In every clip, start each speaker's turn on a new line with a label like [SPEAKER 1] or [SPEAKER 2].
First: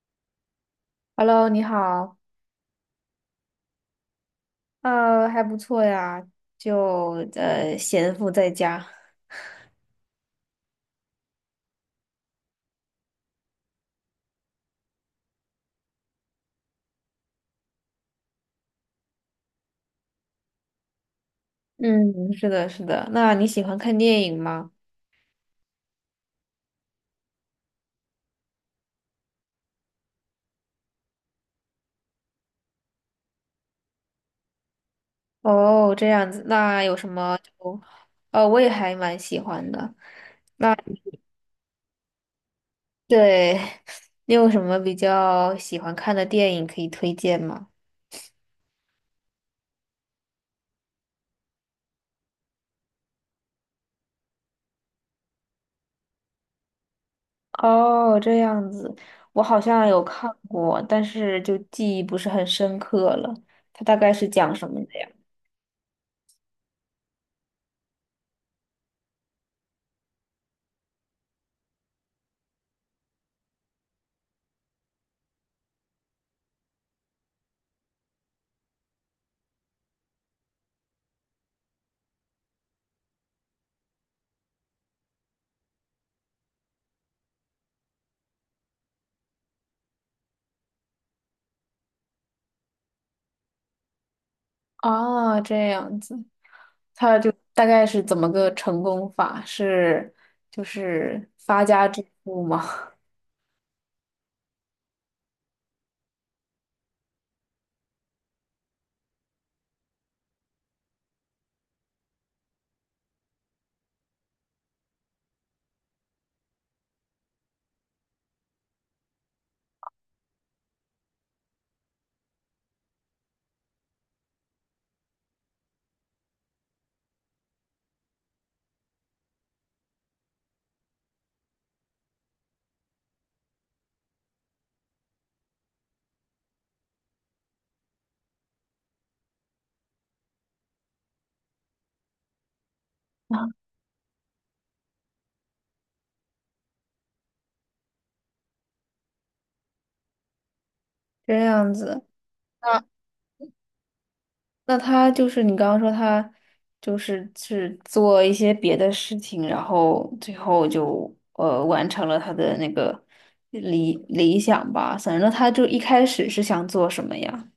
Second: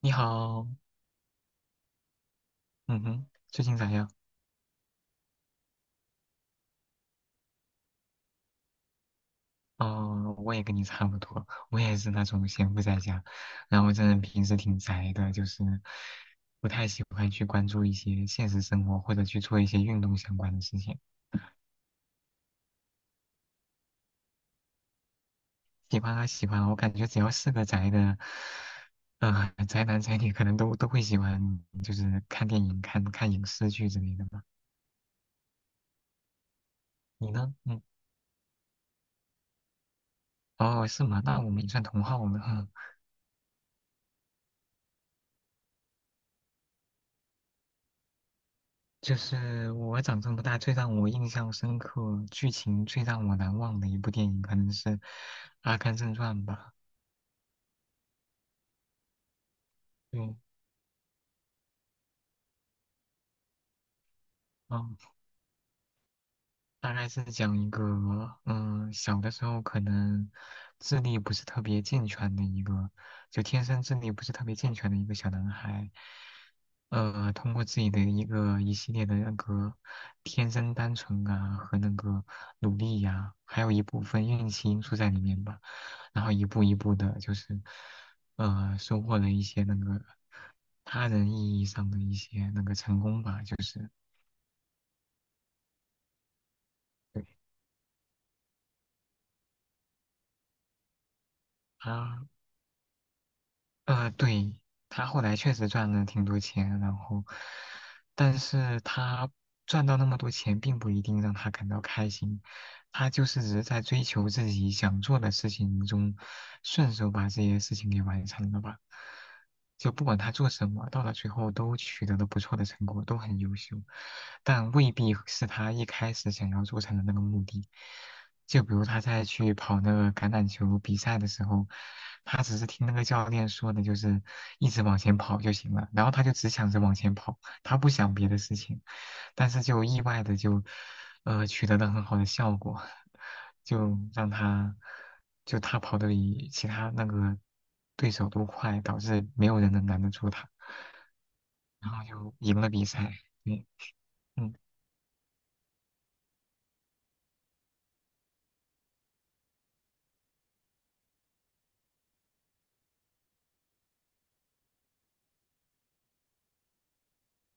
[SPEAKER 1] 你好，
[SPEAKER 2] Hello，你好，
[SPEAKER 1] 嗯哼，最近咋样？
[SPEAKER 2] 还不错呀，就闲赋在家。
[SPEAKER 1] 哦，我也跟你差不多，我也是那种闲不在家，然后这人平时挺宅的，就是不太喜欢去关注一些现实生活或者去做一些运动相关的事情。
[SPEAKER 2] 嗯，是的，是的。那你喜欢看电影吗？
[SPEAKER 1] 喜欢啊喜欢啊，我感觉只要是个宅的，宅男宅女可能都会喜欢，就是看电影、看看影视剧之类的吧。
[SPEAKER 2] 哦，这样子，那有什
[SPEAKER 1] 你
[SPEAKER 2] 么
[SPEAKER 1] 呢？
[SPEAKER 2] 就，
[SPEAKER 1] 嗯，
[SPEAKER 2] 我也还蛮喜欢的。
[SPEAKER 1] 哦，是吗？那我们也算同好了。嗯，
[SPEAKER 2] 对，你有什么比较喜欢看的电影可以推荐吗？
[SPEAKER 1] 就是我长这么大最让我印象深刻、剧情最让我难忘的一部电影，可能是《阿甘正传》吧。
[SPEAKER 2] 哦，这样子，我好像有看
[SPEAKER 1] 对，
[SPEAKER 2] 过，但是就记忆不是很深刻了。它大概是讲什么的
[SPEAKER 1] 嗯，
[SPEAKER 2] 呀？
[SPEAKER 1] 大概是讲一个，嗯，小的时候可能智力不是特别健全的一个，就天生智力不是特别健全的一个小男孩，通过自己的一个一系列的那个天生单纯啊和那个努力呀、还有一部分运气因素在里面吧，然后一步一步的，就是收获了一些那个他人意义上的一些那个成功吧，就是
[SPEAKER 2] 哦，这样子。他
[SPEAKER 1] 对
[SPEAKER 2] 就大概是怎么个成功法？是就是发家致
[SPEAKER 1] 他
[SPEAKER 2] 富吗？
[SPEAKER 1] 对，他后来确实赚了挺多钱，然后，但是他赚到那么多钱，并不一定让他感到开心，他就是只是在追求自己想做的事情中，顺手把这些事情给完成了吧。就不管他做什么，到了最后都取得了不错的成果，都很优秀，但未必是他一开始想要做成的那个目的。就比如他在去跑那个橄榄球比赛的时候，他只是听那个教练说的，就是一直往前跑就行了，然后他就只想着往前跑，他不想别的事情，但是就意外的就，取得了很好的效果，就让他，就他跑得比其他那个对手都快，导致没有人能拦得住他，
[SPEAKER 2] 这样
[SPEAKER 1] 然
[SPEAKER 2] 子，
[SPEAKER 1] 后就赢了
[SPEAKER 2] 那
[SPEAKER 1] 比赛。嗯嗯。
[SPEAKER 2] 那他就是你刚刚说他就是做一些别的事情，然后最后就完成了他的那个理想吧。反正他就一开始是想做什么呀？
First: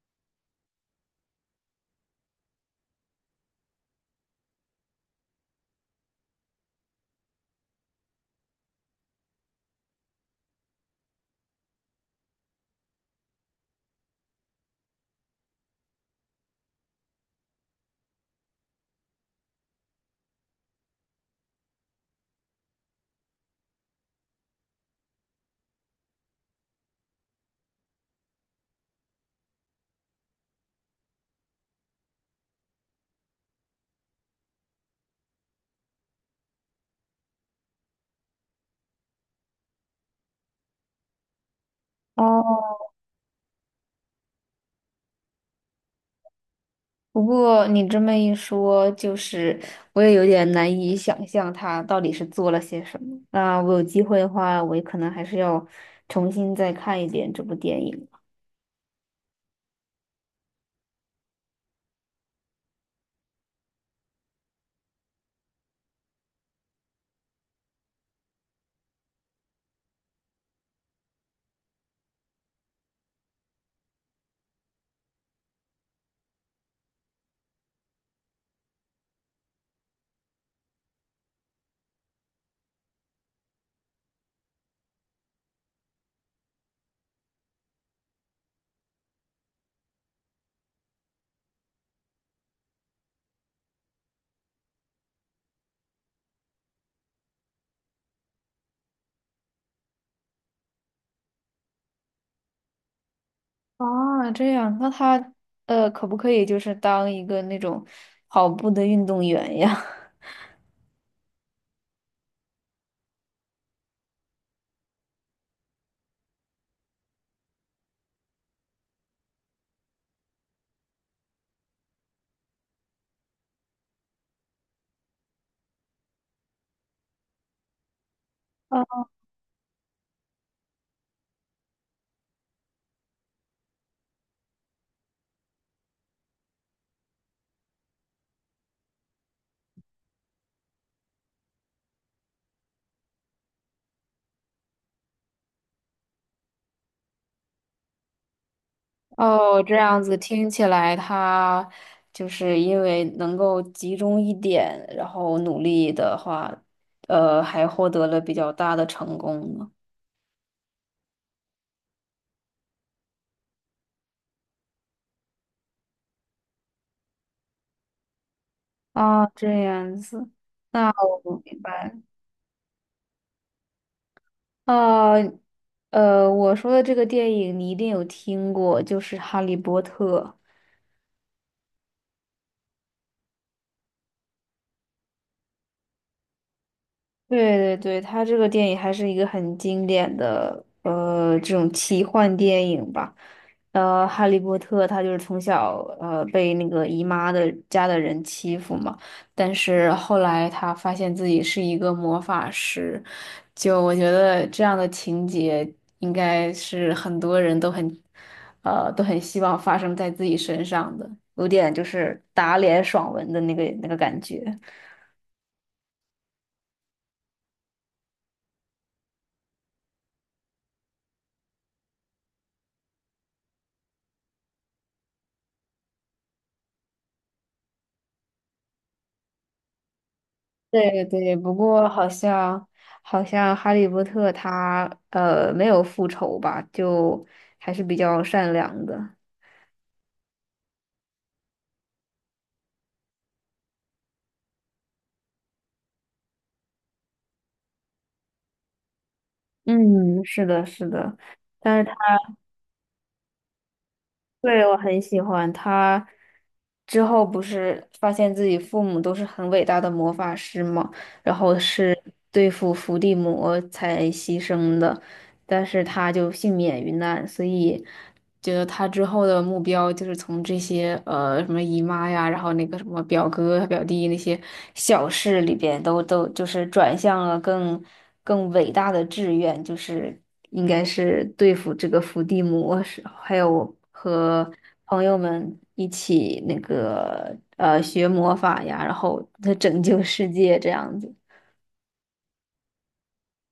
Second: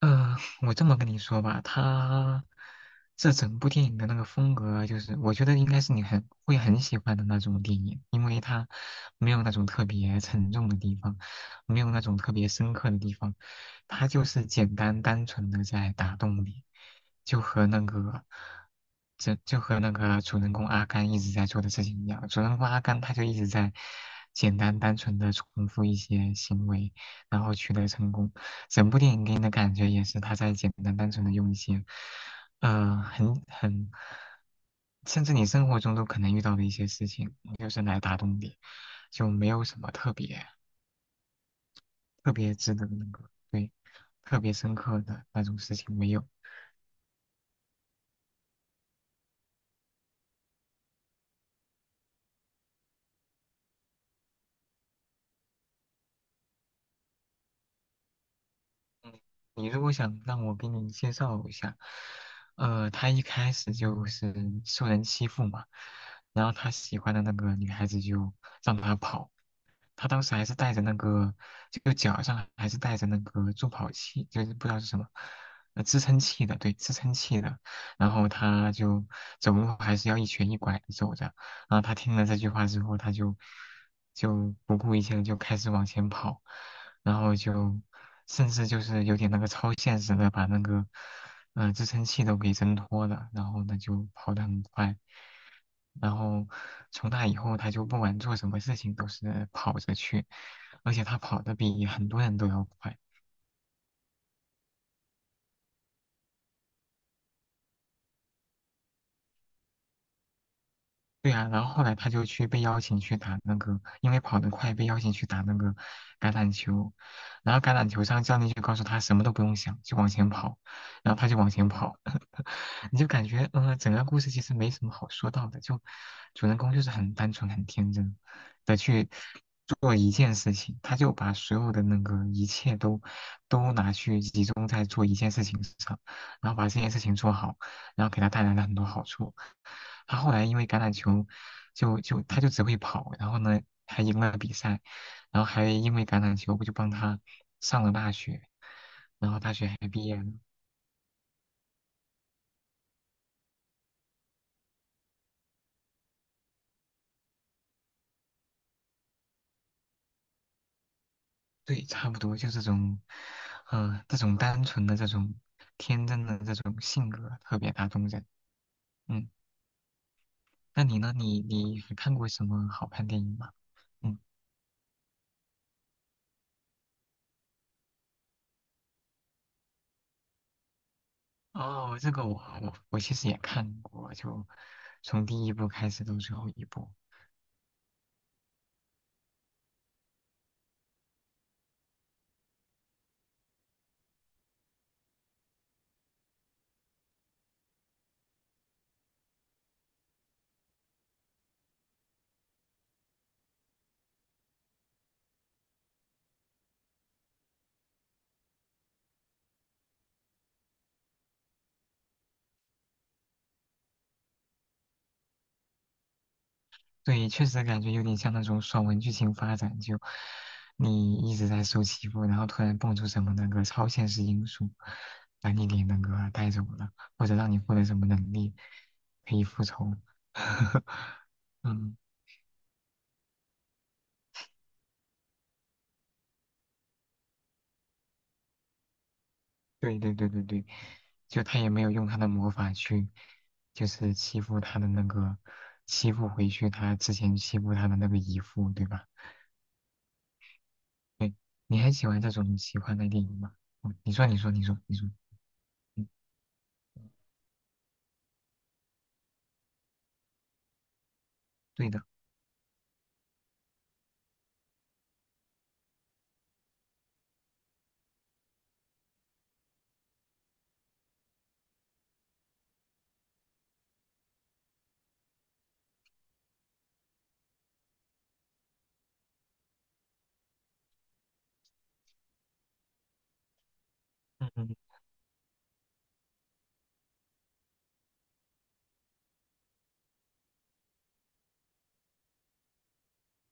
[SPEAKER 1] 呃，我这么跟你说吧，他这整部电影的那个风格，就是我觉得应该是你很喜欢的那种电影，因为它没有那种特别沉重的地方，没有那种特别深刻的地方，它就是简单单纯的在打动你，就和那个，这就和那个主人公阿甘一直在做的事情一样，主人公阿甘他就一直在简单单纯的重复一些行为，然后取得成功。整部电影给你的感觉也是他在简单单纯的用一些，呃，很很，甚至你生活中都可能遇到的一些事情，就是来打动你，就没有什么特别特别
[SPEAKER 2] 哦，
[SPEAKER 1] 值得那个对特别深刻的那种事情没有。
[SPEAKER 2] 不过你这么一说，就是我也有点难以想象他到底是做了些什么。那我有机会的话，我也可能还是要重新再看一遍这部电影。
[SPEAKER 1] 你如果想让我给你介绍一下，他一开始就是受人欺负嘛，然后他喜欢的那个女孩子就让他跑。他当时还是带着那个，就脚上还是带着那个助跑器，就是不知道是什么，支撑器的，对，支撑器的。然后他就走路还是要一瘸一拐的走着。然后他听了这句话之后，他就不顾一切的就开始往前跑，然后就甚至就是有点那个超现实的把那个嗯，支撑器都给挣脱了，然后呢就跑得很快，然后从那以后他就不管做什么事情都是跑着去，而且他跑得比很多人都要快。
[SPEAKER 2] 啊，这样，那他可不可以就是当一个那种跑步的运动员呀？
[SPEAKER 1] 对呀、然后后来他就去被邀请去打那个，因为跑得快被邀请去打那个橄榄球，然后橄榄球上教练就告诉他什么都不用想，就往前跑，然后他就往前跑，你就感觉嗯、整个故事其实没什么好说到的，就主人公就是很单纯很天真的
[SPEAKER 2] 呃
[SPEAKER 1] 去做一件事情，他就把所有的那个一切都拿去集中在做一件事情上，然后把这件事情做好，然后给他带来了很多好处。他后来因为橄榄球就他就只会跑，然后呢还赢了比赛，然后还因为橄榄球不就帮他上了大学，然后大
[SPEAKER 2] 哦，哦
[SPEAKER 1] 学
[SPEAKER 2] 这
[SPEAKER 1] 还
[SPEAKER 2] 样
[SPEAKER 1] 毕
[SPEAKER 2] 子
[SPEAKER 1] 业了。
[SPEAKER 2] 听起来，他就是因为能够集中一点，然后努力的话，还获得了比较大的成功呢。
[SPEAKER 1] 对，差不多就这种，这种单纯的这种天真的这种性格特别打动人。嗯，
[SPEAKER 2] 哦，这样子，
[SPEAKER 1] 那
[SPEAKER 2] 那
[SPEAKER 1] 你呢？
[SPEAKER 2] 我
[SPEAKER 1] 你
[SPEAKER 2] 明
[SPEAKER 1] 你
[SPEAKER 2] 白
[SPEAKER 1] 还
[SPEAKER 2] 了。
[SPEAKER 1] 看过什么好看电影吗？嗯，
[SPEAKER 2] 哦，我说的这个电影你一定有听过，就是《哈利波特》。
[SPEAKER 1] 哦，这个我我其实也看过，就从第一部开始到最后一部。
[SPEAKER 2] 对对对，他这个电影还是一个很经典的这种奇幻电影吧。呃，哈利波特他就是从小被那个姨妈的家的人欺负嘛，但是后来他发现自己是一个魔法师，就我觉得这样的情节应该是很多人都很都很希望发生在自己身上的，有点就是打脸爽文的那个那个感觉。
[SPEAKER 1] 对，确实感觉有点像那种爽文剧情发展，就你一直在受欺负，然后突然蹦出什么那个超现实因素，把你给那个带走了，或者让你获得什么能力可以复仇。
[SPEAKER 2] 对对，不过
[SPEAKER 1] 嗯，
[SPEAKER 2] 好像好像哈利波特他没有复仇吧，就还是比较善良的。
[SPEAKER 1] 对对对对对，就他也没有用他的魔法去，就是欺负他的那个，欺负回去他之前欺负他的那个姨父，对吧？
[SPEAKER 2] 嗯，是的，是的，
[SPEAKER 1] 对，
[SPEAKER 2] 但
[SPEAKER 1] 你
[SPEAKER 2] 是
[SPEAKER 1] 还喜
[SPEAKER 2] 他
[SPEAKER 1] 欢这种奇幻的电影吗？嗯，你说，你说，你
[SPEAKER 2] 对我
[SPEAKER 1] 说，你
[SPEAKER 2] 很
[SPEAKER 1] 说，
[SPEAKER 2] 喜欢他。
[SPEAKER 1] 嗯，
[SPEAKER 2] 之后不是发现自己父母都是很伟大的魔法师嘛，然后
[SPEAKER 1] 对
[SPEAKER 2] 是
[SPEAKER 1] 的。
[SPEAKER 2] 对付伏地魔才牺牲的，但是他就幸免于难，所以觉得他之后的目标就是从这些什么姨妈呀，然后那个什么表哥啊表弟那些小事里边都就是转向了更伟大的志愿，就是应该是对付这个伏地魔时，还有和
[SPEAKER 1] 嗯，
[SPEAKER 2] 朋友们一起那个学魔法呀，然后他拯救世界这样子。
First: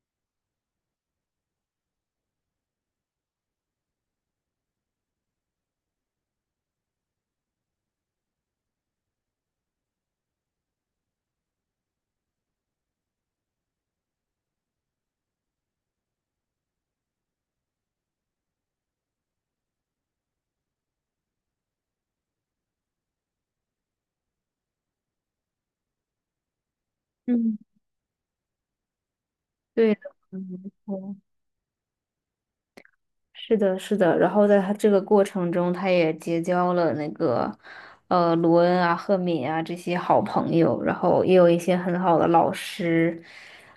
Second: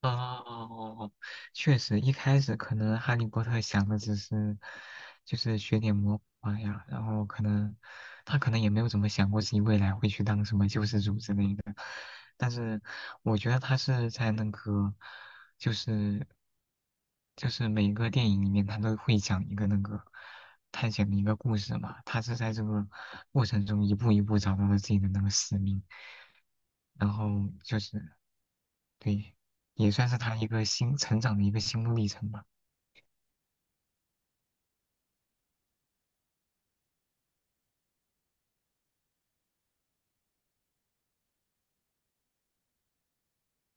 [SPEAKER 1] 哦，哦哦确实，一开始可能哈利波特想的只是，就是学点魔法呀，然后可能他可能也没有怎么想过自己未来会去当什么救世主之类的，但是我觉得他是在那个，就是就是每个电影里面他都会讲一个那个探险的一个故事嘛，他是在这个过程中一步一步找到了自己的那个使命。然后
[SPEAKER 2] 嗯，
[SPEAKER 1] 就是对，也
[SPEAKER 2] 对的，
[SPEAKER 1] 算是他一
[SPEAKER 2] 嗯
[SPEAKER 1] 个
[SPEAKER 2] 没
[SPEAKER 1] 新
[SPEAKER 2] 错
[SPEAKER 1] 成长的一个心路历程吧。
[SPEAKER 2] 是的，是的。然后在他这个过程中，他也结交了那个，呃，罗恩啊、赫敏啊这些好朋友，然后也有一些很好的老师，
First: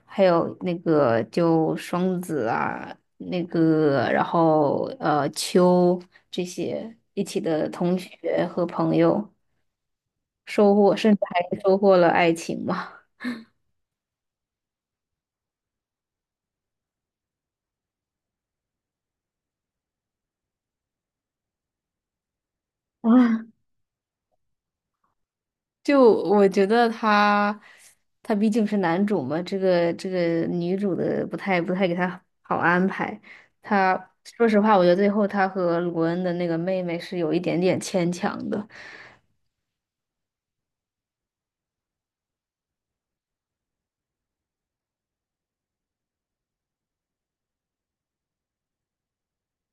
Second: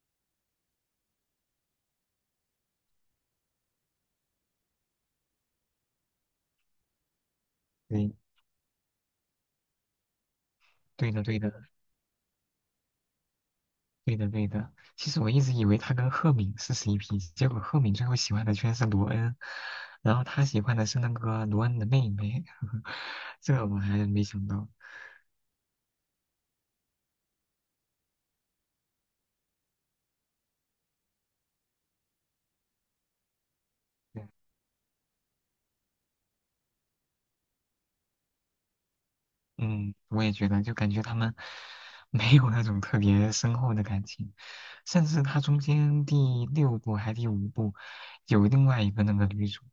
[SPEAKER 2] 还有那个就双子啊，那个然后秋这些一起的同
[SPEAKER 1] 对，
[SPEAKER 2] 学和朋友，收获
[SPEAKER 1] 对
[SPEAKER 2] 甚至
[SPEAKER 1] 的，对的，
[SPEAKER 2] 还收获了爱情嘛。
[SPEAKER 1] 对的，对的。其实我一直以为他跟赫敏是 CP，结果赫敏最后喜欢的居然是罗恩，然后他喜欢的是那个罗恩的妹妹，
[SPEAKER 2] 啊。
[SPEAKER 1] 这个我还没想到。
[SPEAKER 2] 就我觉得他，他毕竟是男主嘛，这个这个女主的不太给他好安排。他
[SPEAKER 1] 对
[SPEAKER 2] 说实话，我觉得最后他和鲁恩的那个妹妹是有一点点牵强的。
[SPEAKER 1] 嗯，我也觉得，就感觉他们 没有那种特别深厚的感情，甚至他中间第六部还第五部有另外一个那个女主，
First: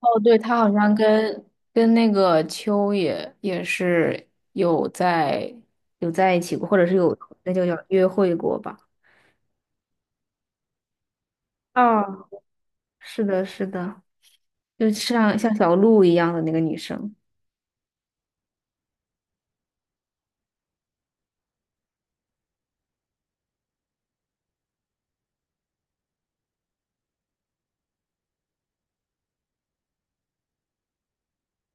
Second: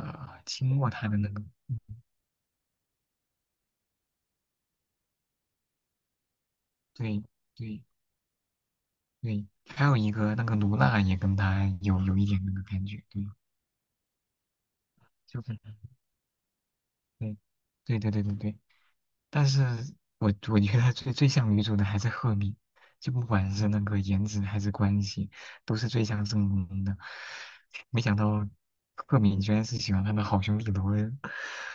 [SPEAKER 2] 哦，对，他好
[SPEAKER 1] 亲过
[SPEAKER 2] 像
[SPEAKER 1] 他的那个，
[SPEAKER 2] 跟
[SPEAKER 1] 嗯
[SPEAKER 2] 跟那个秋也也是有在有在一起过，或者是有
[SPEAKER 1] 对。
[SPEAKER 2] 那就叫
[SPEAKER 1] 对
[SPEAKER 2] 约会过吧。
[SPEAKER 1] 对，还有一个那个卢娜也跟他有一
[SPEAKER 2] 哦，
[SPEAKER 1] 点那个感觉，对，
[SPEAKER 2] 是的，是的，就像
[SPEAKER 1] 就
[SPEAKER 2] 像
[SPEAKER 1] 是
[SPEAKER 2] 小鹿一样的那个女生。
[SPEAKER 1] 对，对对对对对。但是我觉得最最像女主的还是赫敏，就不管是那个颜值还是关系，都是最像正宫的。没想到赫敏居然是喜欢他的好兄弟罗恩，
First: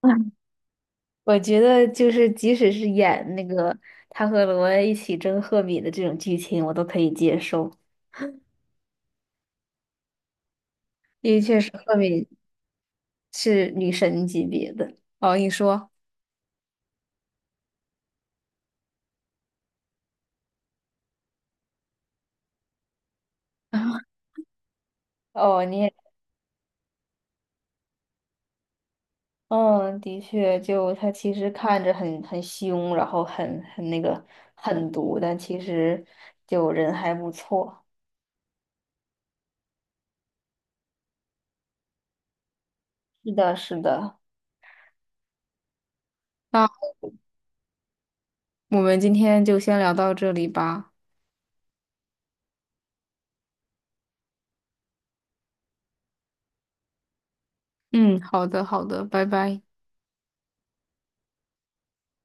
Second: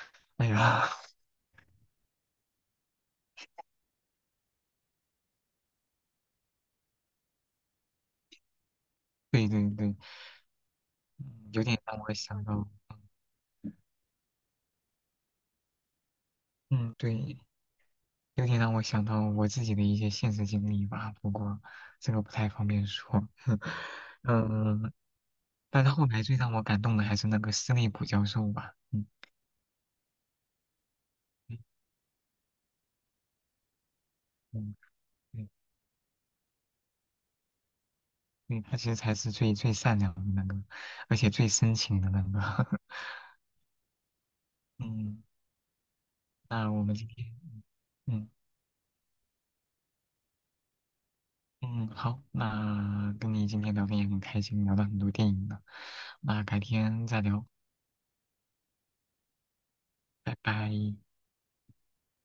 [SPEAKER 1] 哎呀，
[SPEAKER 2] 我觉得就是，即使是演那个他和罗恩一起争赫敏的这种剧情，我都可以接受，
[SPEAKER 1] 对对对，
[SPEAKER 2] 因为
[SPEAKER 1] 嗯
[SPEAKER 2] 确
[SPEAKER 1] 有
[SPEAKER 2] 实
[SPEAKER 1] 点
[SPEAKER 2] 赫
[SPEAKER 1] 让我
[SPEAKER 2] 敏
[SPEAKER 1] 想到，
[SPEAKER 2] 是女神级别的。哦，你说，
[SPEAKER 1] 嗯，对，有点让我想到我自己的一些现实经历吧，不过这个不太方便说。嗯，
[SPEAKER 2] 哦，你
[SPEAKER 1] 但是
[SPEAKER 2] 也，
[SPEAKER 1] 后来最让我感动的还是那个斯内普教授吧。嗯
[SPEAKER 2] 嗯，的确，就他其实
[SPEAKER 1] 嗯
[SPEAKER 2] 看着很凶，然后很那个
[SPEAKER 1] 嗯，
[SPEAKER 2] 狠毒，但
[SPEAKER 1] 对
[SPEAKER 2] 其实就人还不错。
[SPEAKER 1] 对，他其实才是最最善良的那个，而且最深情的那个。
[SPEAKER 2] 是的，是的，
[SPEAKER 1] 嗯，那我
[SPEAKER 2] 那
[SPEAKER 1] 们今天，嗯
[SPEAKER 2] 我们今天就先聊到这里吧。
[SPEAKER 1] 嗯，好，那跟你今天聊天也很开心，聊了很多电影呢。那改天再聊，
[SPEAKER 2] 嗯，好的，好的，拜拜。
[SPEAKER 1] 拜拜。